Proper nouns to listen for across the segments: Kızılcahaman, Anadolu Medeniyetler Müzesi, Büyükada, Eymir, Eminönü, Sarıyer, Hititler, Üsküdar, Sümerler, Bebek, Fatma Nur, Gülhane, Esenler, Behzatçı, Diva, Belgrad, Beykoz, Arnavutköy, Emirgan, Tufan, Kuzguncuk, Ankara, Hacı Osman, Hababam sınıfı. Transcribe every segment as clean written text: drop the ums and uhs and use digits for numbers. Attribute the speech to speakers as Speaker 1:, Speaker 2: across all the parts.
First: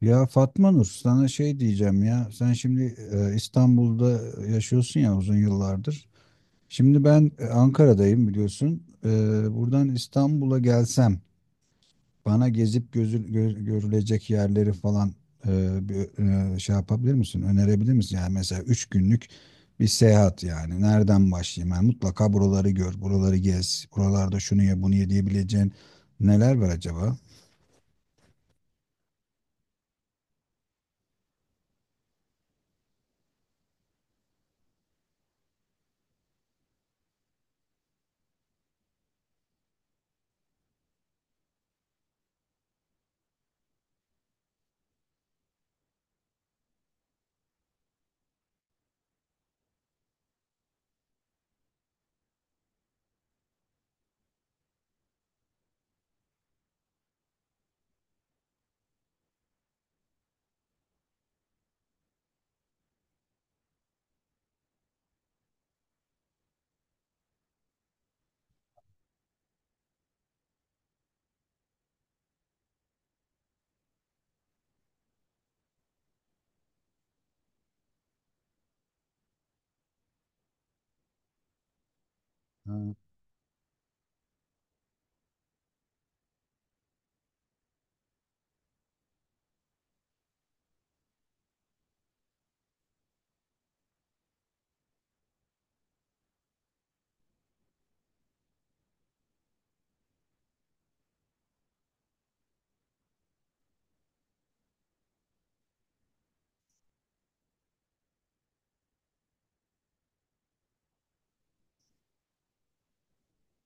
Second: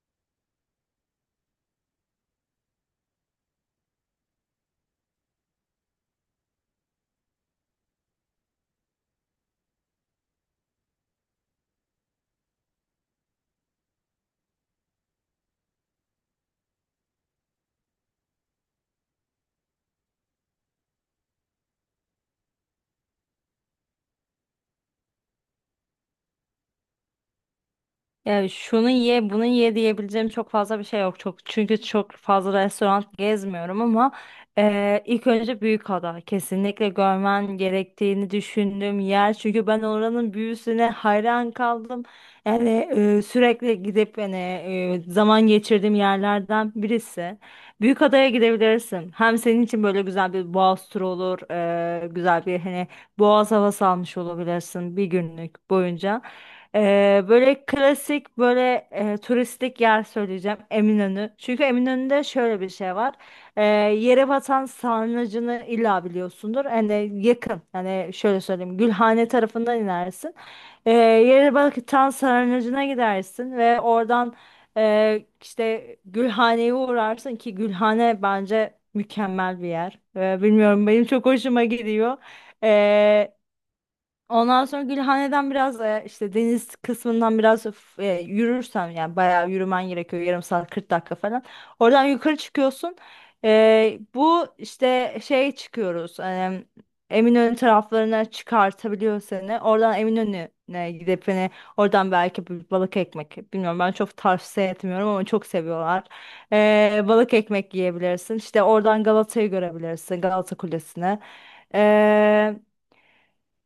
Speaker 1: Ya Fatma Nur, sana şey diyeceğim ya. Sen şimdi İstanbul'da yaşıyorsun ya uzun yıllardır. Şimdi ben Ankara'dayım biliyorsun. Buradan İstanbul'a gelsem bana gezip görülecek yerleri falan bir şey yapabilir misin? Önerebilir misin? Yani mesela 3 günlük bir seyahat yani. Nereden başlayayım? Yani mutlaka buraları gör, buraları gez, buralarda şunu ye, bunu ye diyebileceğin neler var acaba?
Speaker 2: Ya şunu ye, bunu ye diyebileceğim çok fazla bir şey yok. Çünkü çok fazla restoran gezmiyorum ama ilk önce Büyükada kesinlikle görmen gerektiğini düşündüğüm yer. Çünkü ben oranın büyüsüne hayran kaldım. Yani sürekli gidip hani zaman geçirdiğim yerlerden birisi. Büyükada'ya gidebilirsin. Hem senin için böyle güzel bir boğaz turu olur, güzel bir hani boğaz havası almış olabilirsin bir günlük boyunca. Böyle klasik böyle turistik yer söyleyeceğim Eminönü. Çünkü Eminönü'nde şöyle bir şey var. Yere batan sarnıcını illa biliyorsundur. Hani yakın. Hani şöyle söyleyeyim. Gülhane tarafından inersin. Yere batan sarnıcına gidersin ve oradan işte Gülhane'ye uğrarsın ki Gülhane bence mükemmel bir yer. Bilmiyorum benim çok hoşuma gidiyor.
Speaker 1: Ha.
Speaker 2: Ondan sonra Gülhane'den biraz işte deniz kısmından biraz yürürsen yani bayağı yürümen gerekiyor yarım saat 40 dakika falan. Oradan yukarı çıkıyorsun. Bu işte şey çıkıyoruz. Eminönü taraflarına çıkartabiliyor seni. Oradan Eminönü'ne gidip hani oradan belki bir balık ekmek. Bilmiyorum ben çok tavsiye etmiyorum ama çok seviyorlar. Balık ekmek yiyebilirsin. İşte oradan Galata'yı görebilirsin. Galata Kulesi'ne.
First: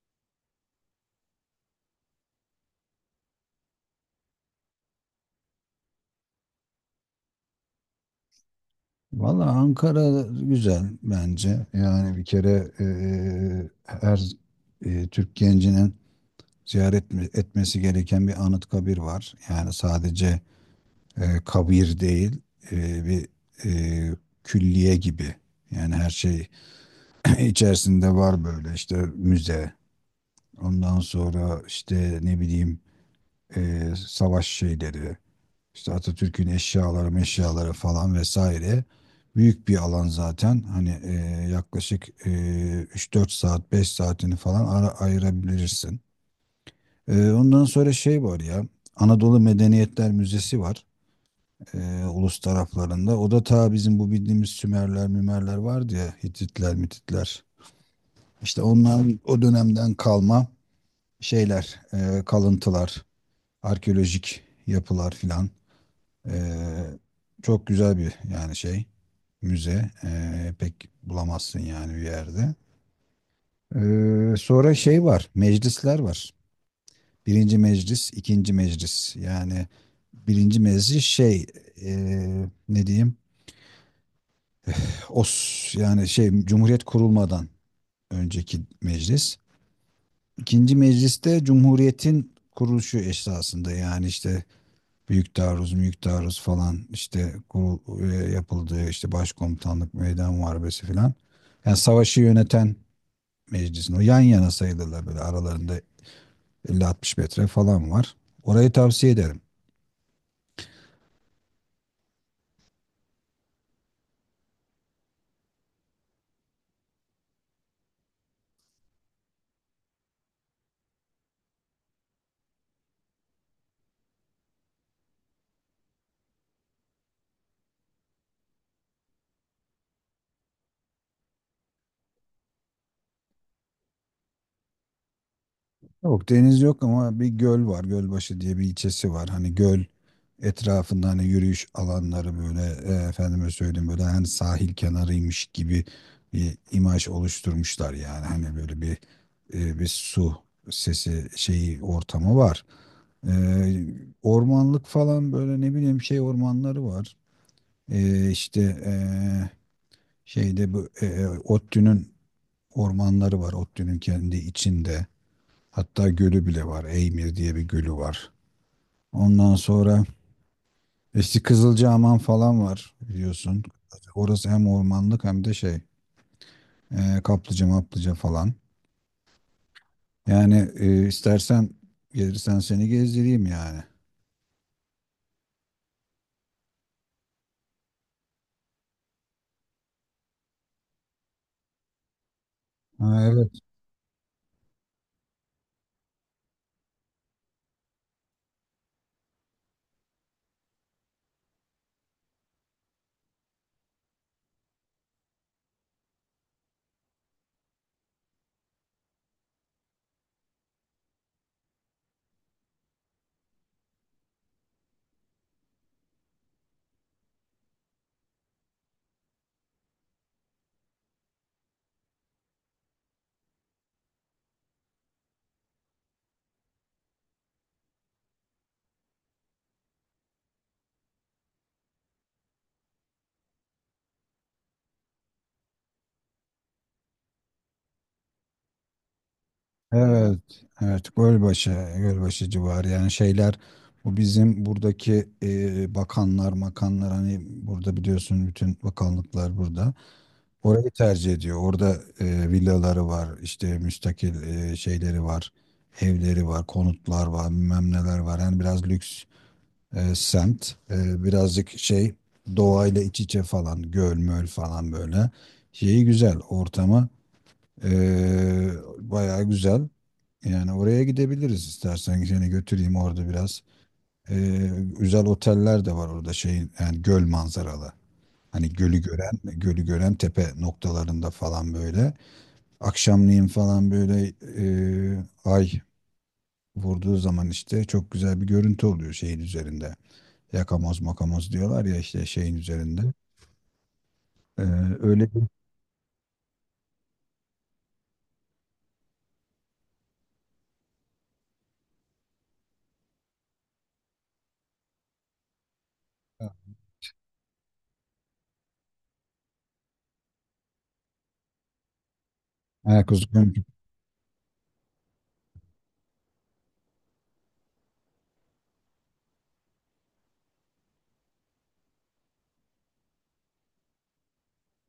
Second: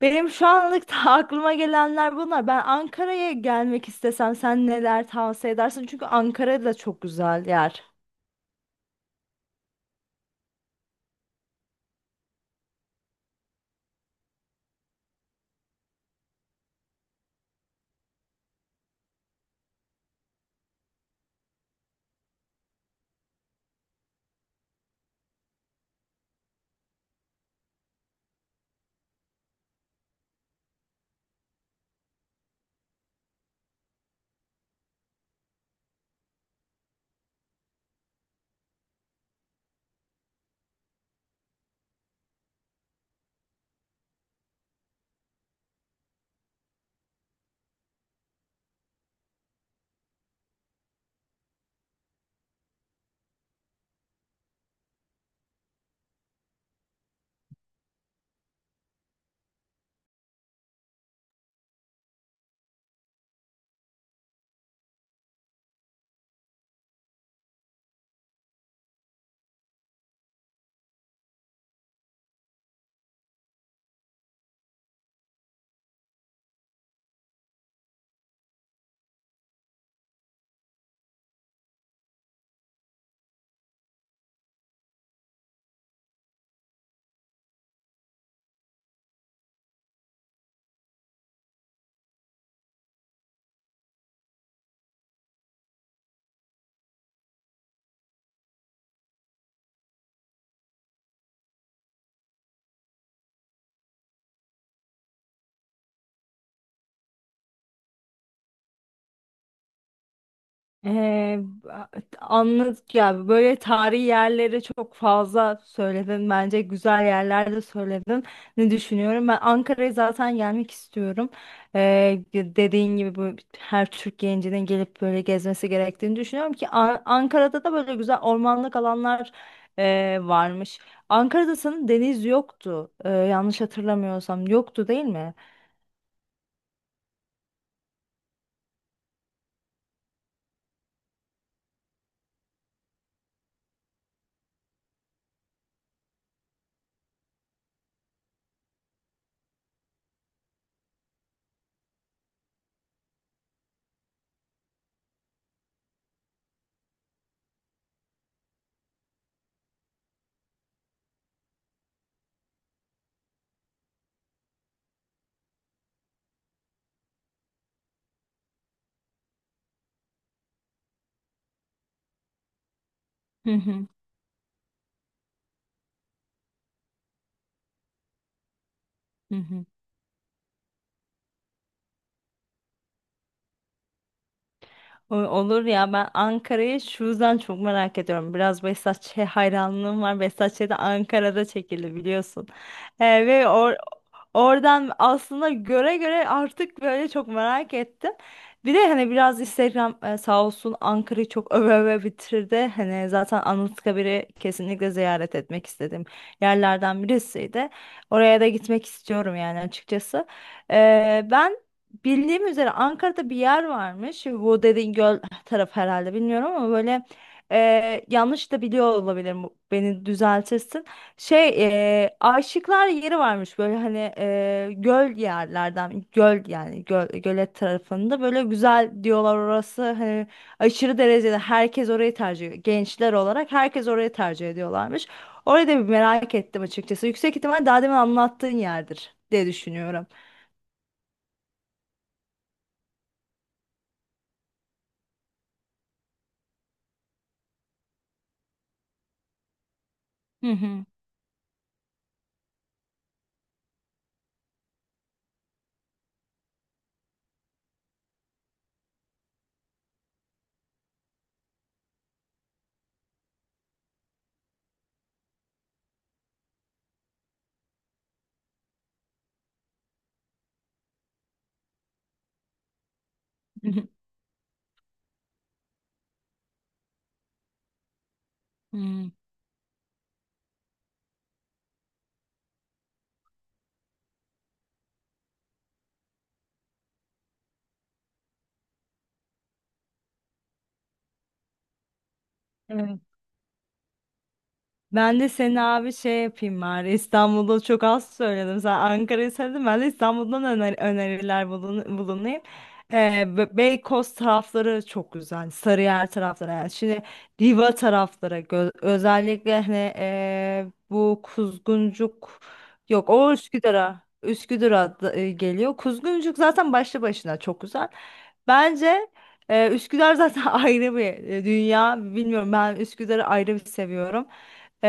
Speaker 2: Benim şu anlık da aklıma gelenler bunlar. Ben Ankara'ya gelmek istesem sen neler tavsiye edersin? Çünkü Ankara da çok güzel yer.
Speaker 1: Valla Ankara güzel bence. Yani bir kere her Türk gencinin ziyaret etmesi gereken bir anıt kabir var. Yani sadece kabir değil, bir eee, külliye gibi. Yani her şey içerisinde var, böyle işte müze. Ondan sonra işte ne bileyim savaş şeyleri. İşte Atatürk'ün eşyaları, meşyaları falan vesaire. Büyük bir alan zaten. Hani yaklaşık 3-4 saat, 5 saatini falan ara ayırabilirsin. Ondan sonra şey var ya. Anadolu Medeniyetler Müzesi var. Ulus taraflarında. O da ta bizim bu bildiğimiz Sümerler, Mümerler vardı ya. Hititler, Mititler. İşte onların o dönemden kalma şeyler, kalıntılar, arkeolojik yapılar filan. Ee, Çok güzel bir yani şey müze. Pek bulamazsın yani bir yerde. Sonra şey var, meclisler var. Birinci meclis, ikinci meclis. Yani birinci meclis şey ne diyeyim? Yani şey Cumhuriyet kurulmadan önceki meclis. İkinci mecliste Cumhuriyet'in kuruluşu esasında, yani işte Büyük taarruz, büyük taarruz falan, işte yapıldığı işte başkomutanlık, meydan muharebesi falan. Yani savaşı yöneten meclisin, o yan yana sayılırlar, böyle aralarında 50-60 metre falan var. Orayı tavsiye ederim.
Speaker 2: Ee, a- Anladık ya böyle tarihi yerleri çok fazla söyledin, bence güzel yerler de söyledin. Ne düşünüyorum, ben Ankara'ya zaten gelmek istiyorum. Dediğin gibi bu her Türk gencinin gelip böyle gezmesi gerektiğini düşünüyorum ki Ankara'da da böyle güzel ormanlık alanlar varmış. Ankara'da sanırım deniz yoktu. Yanlış hatırlamıyorsam yoktu, değil mi?
Speaker 1: Yok, deniz yok ama bir göl var. Gölbaşı diye bir ilçesi var. Hani göl etrafında hani yürüyüş alanları böyle, efendime söyleyeyim, böyle hani sahil kenarıymış gibi bir imaj oluşturmuşlar yani. Hani böyle bir, bir su sesi şeyi, ortamı var. E, ormanlık falan, böyle ne bileyim şey ormanları var. E, işte e, şeyde bu ODTÜ'nün ormanları var. ODTÜ'nün kendi içinde. Hatta gölü bile var. Eymir diye bir gölü var. Ondan sonra işte Kızılcahaman falan var
Speaker 2: Hı
Speaker 1: biliyorsun.
Speaker 2: hı.
Speaker 1: Orası hem ormanlık hem de şey, kaplıca maplıca falan.
Speaker 2: Hı hı.
Speaker 1: Yani istersen, gelirsen seni gezdireyim yani.
Speaker 2: Olur ya, ben Ankara'yı şu yüzden çok merak ediyorum. Biraz Behzatçı'ya hayranlığım var. Behzatçı da Ankara'da çekildi biliyorsun.
Speaker 1: Ha,
Speaker 2: Ee, ve
Speaker 1: evet,
Speaker 2: or oradan aslında göre göre artık böyle çok merak ettim. Bir de hani biraz Instagram sağ olsun Ankara'yı çok öve öve bitirdi. Hani zaten Anıtkabir'i kesinlikle ziyaret etmek istediğim yerlerden birisiydi. Oraya da gitmek istiyorum yani açıkçası. Ben bildiğim üzere Ankara'da bir yer varmış. Bu dediğin göl tarafı herhalde, bilmiyorum, ama böyle yanlış da biliyor olabilirim. Beni düzeltirsin. Şey Aşıklar yeri varmış böyle hani e, göl yerlerden göl yani göl, gölet tarafında böyle güzel diyorlar, orası hani aşırı derecede herkes orayı tercih ediyor. Gençler olarak herkes orayı tercih ediyorlarmış. Orayı da bir merak ettim açıkçası. Yüksek ihtimal daha demin anlattığın yerdir diye düşünüyorum.
Speaker 1: evet, evet. Gölbaşı civarı yani, şeyler, bu bizim buradaki bakanlar, makanlar, hani burada biliyorsun bütün bakanlıklar burada.
Speaker 2: Hı hı.
Speaker 1: Orayı tercih ediyor. Orada villaları var, işte müstakil şeyleri var, evleri var, konutlar var, bilmem neler var. Yani biraz lüks semt. Birazcık şey, doğayla iç içe falan, göl möl falan böyle. Şeyi güzel, ortamı e, bayağı güzel. Yani oraya gidebiliriz, istersen seni götüreyim orada biraz.
Speaker 2: Hı
Speaker 1: E, güzel oteller de var orada şeyin, yani göl manzaralı. Hani
Speaker 2: hı.
Speaker 1: gölü gören tepe noktalarında falan böyle. Akşamleyin falan böyle ay vurduğu zaman işte çok güzel bir görüntü oluyor şeyin üzerinde. Yakamoz makamoz diyorlar ya, işte şeyin
Speaker 2: Evet.
Speaker 1: üzerinde. E,
Speaker 2: Ben de
Speaker 1: öyle bir
Speaker 2: seni abi şey yapayım bari, İstanbul'da çok az söyledim, sen Ankara'yı söyledin, ben de İstanbul'dan öneriler bulunayım. Beykoz tarafları çok güzel, Sarıyer tarafları. Yani şimdi Diva tarafları özellikle hani bu Kuzguncuk,
Speaker 1: Ha,
Speaker 2: yok o
Speaker 1: Kuzgun.
Speaker 2: Üsküdar'a, Üsküdar'a geliyor Kuzguncuk, zaten başlı başına çok güzel bence. Üsküdar zaten ayrı bir dünya. Bilmiyorum, ben Üsküdar'ı ayrı bir seviyorum. Ee,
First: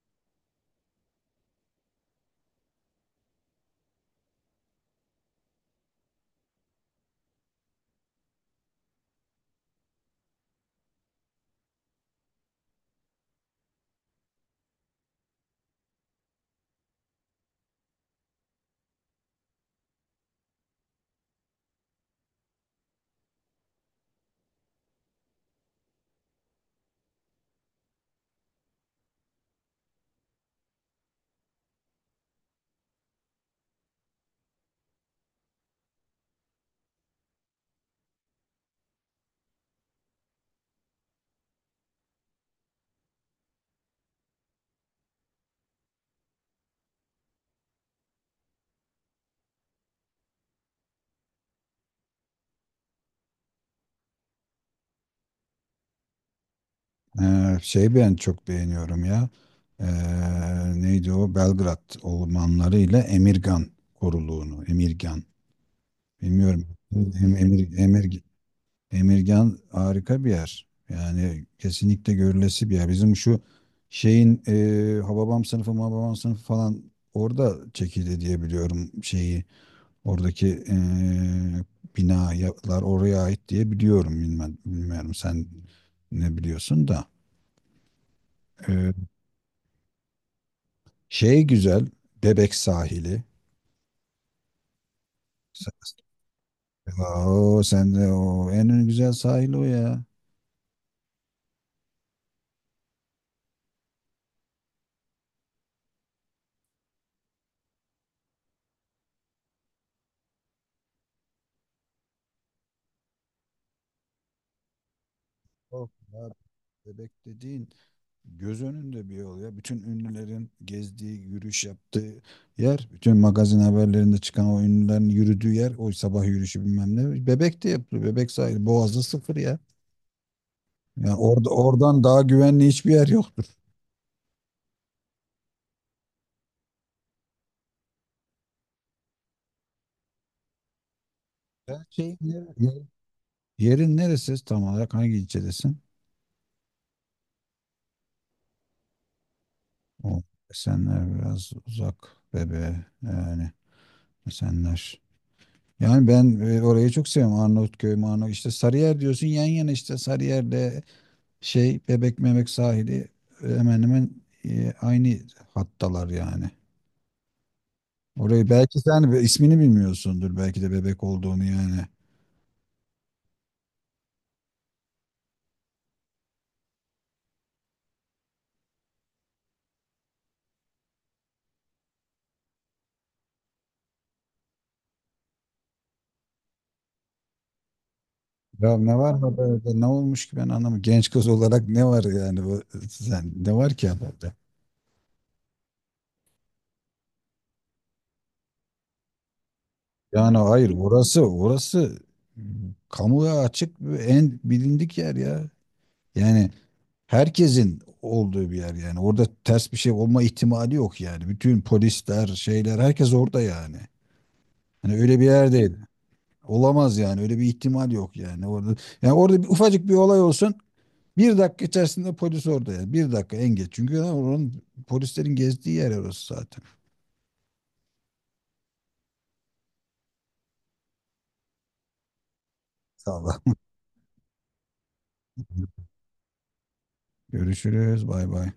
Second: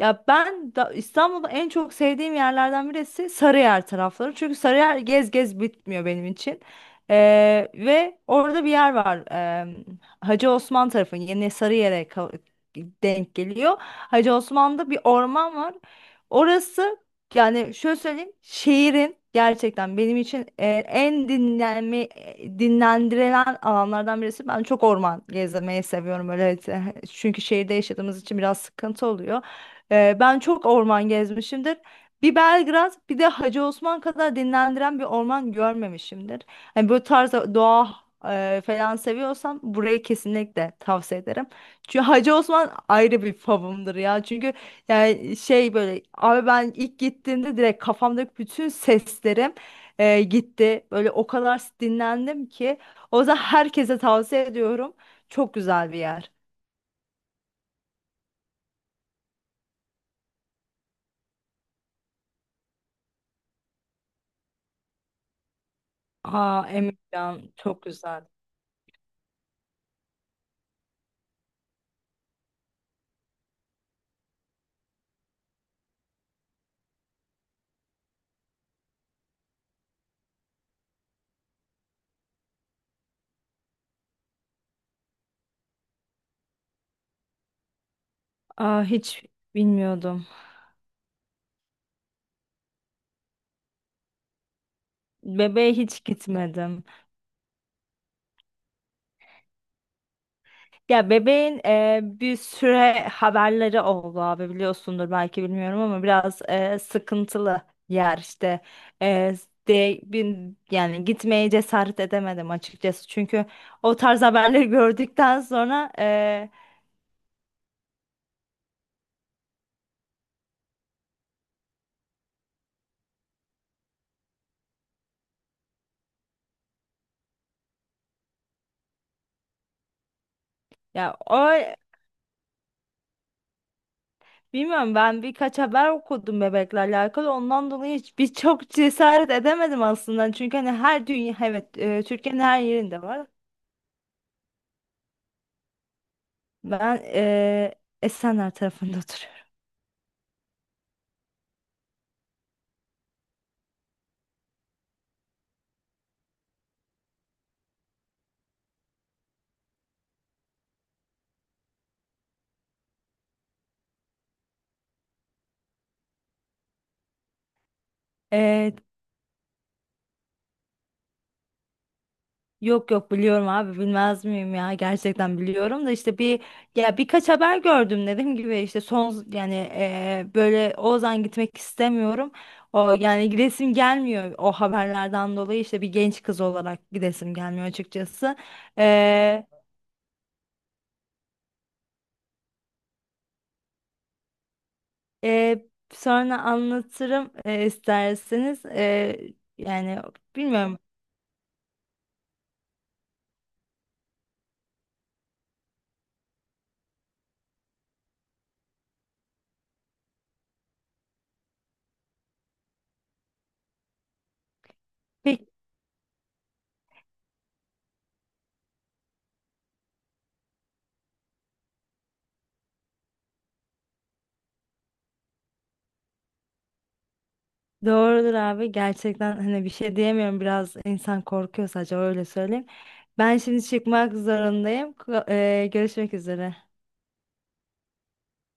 Speaker 2: ya ben da İstanbul'da en çok sevdiğim yerlerden birisi Sarıyer tarafları. Çünkü Sarıyer gez gez bitmiyor benim için. Ve orada bir yer var. Hacı Osman tarafı yine denk geliyor. Hacı Osman'da bir orman var. Orası, yani şöyle söyleyeyim, şiirin gerçekten benim için en dinlendirilen alanlardan birisi. Ben çok orman gezmeyi seviyorum öyle. Çünkü şehirde yaşadığımız için biraz sıkıntı oluyor. Ben çok orman gezmişimdir. Bir Belgrad, bir de Hacı Osman kadar dinlendiren bir orman görmemişimdir. Hani böyle tarz doğa falan seviyorsam, burayı kesinlikle tavsiye ederim. Çünkü Hacı Osman ayrı bir favımdır ya. Çünkü yani şey, böyle abi ben ilk gittiğimde direkt kafamdaki bütün seslerim gitti. Böyle o kadar dinlendim ki. O yüzden herkese tavsiye ediyorum. Çok güzel bir yer.
Speaker 1: Şey ben çok beğeniyorum ya. E, Neydi o? Belgrad ormanları ile Emirgan koruluğunu. Emirgan.
Speaker 2: Aa,
Speaker 1: Bilmiyorum. Em-
Speaker 2: Emirgan
Speaker 1: Emir,
Speaker 2: çok
Speaker 1: Emir,
Speaker 2: güzel.
Speaker 1: Emirgan harika bir yer. Yani kesinlikle görülesi bir yer. Bizim şu şeyin Hababam sınıfı falan orada çekildi diye biliyorum şeyi. Oradaki binalar oraya ait diye biliyorum. Bilmem, bilmiyorum sen ne biliyorsun da.
Speaker 2: Aa,
Speaker 1: E,
Speaker 2: hiç bilmiyordum.
Speaker 1: şey güzel, Bebek sahili. Sa-
Speaker 2: Bebeğe hiç gitmedim.
Speaker 1: O, sen de o en güzel sahil o ya.
Speaker 2: Ya bebeğin bir süre haberleri oldu abi, biliyorsundur belki, bilmiyorum, ama biraz sıkıntılı yer işte. E, Yani gitmeye cesaret edemedim açıkçası, çünkü o tarz haberleri gördükten
Speaker 1: Of
Speaker 2: sonra
Speaker 1: ya,
Speaker 2: e,
Speaker 1: Bebek dediğin göz önünde bir yol ya. Bütün ünlülerin gezdiği, yürüyüş yaptığı yer, bütün magazin haberlerinde çıkan o ünlülerin yürüdüğü yer, o sabah yürüyüşü bilmem ne, Bebek de yapılıyor. Bebek sahili. Boğaz'da sıfır ya. Yani
Speaker 2: ya o
Speaker 1: oradan daha güvenli hiçbir yer yoktur.
Speaker 2: bilmiyorum, ben birkaç haber okudum bebekle alakalı, ondan dolayı hiç cesaret edemedim aslında, çünkü hani her dünya, evet,
Speaker 1: Ya,
Speaker 2: Türkiye'nin her yerinde var.
Speaker 1: Yerin neresi, tam olarak hangi ilçedesin?
Speaker 2: Ben Esenler tarafında oturuyorum.
Speaker 1: O, Esenler biraz uzak yani, Esenler. Yani ben orayı çok seviyorum. Arnavutköy, Marnavut, işte Sarıyer diyorsun, yan yana, işte Sarıyer'le şey, Bebek Memek sahili, hemen hemen aynı hattalar yani. Orayı belki sen ismini bilmiyorsundur, belki de bebek olduğunu yani.
Speaker 2: Yok yok, biliyorum abi, bilmez miyim ya, gerçekten biliyorum da, işte bir, ya birkaç haber gördüm, dediğim gibi işte son yani böyle Ozan gitmek istemiyorum, o yani gidesim gelmiyor, o haberlerden dolayı işte bir genç kız olarak gidesim gelmiyor açıkçası.
Speaker 1: Ya ne var mı,
Speaker 2: E,
Speaker 1: böyle ne olmuş ki? Ben anlamı, genç kız olarak ne var yani? Sen ne var ki haberde?
Speaker 2: e, Sonra anlatırım isterseniz. Yani
Speaker 1: Yani hayır,
Speaker 2: bilmiyorum.
Speaker 1: orası m, kamuya açık ve en bilindik yer ya. Yani herkesin olduğu bir yer yani. Orada ters bir şey olma ihtimali yok yani. Bütün polisler, şeyler, herkes orada yani. Hani öyle bir yer değil. Olamaz yani. Öyle bir ihtimal yok yani. Orada, yani orada bir, ufacık bir olay olsun, 1 dakika içerisinde polis orada yani. 1 dakika en geç. Çünkü oranın, polislerin gezdiği yer orası zaten.
Speaker 2: Doğrudur abi, gerçekten hani bir şey diyemiyorum, biraz insan korkuyor, sadece öyle söyleyeyim.
Speaker 1: Sağ ol.
Speaker 2: Ben şimdi çıkmak zorundayım. Görüşmek üzere.
Speaker 1: Görüşürüz. Bay bay.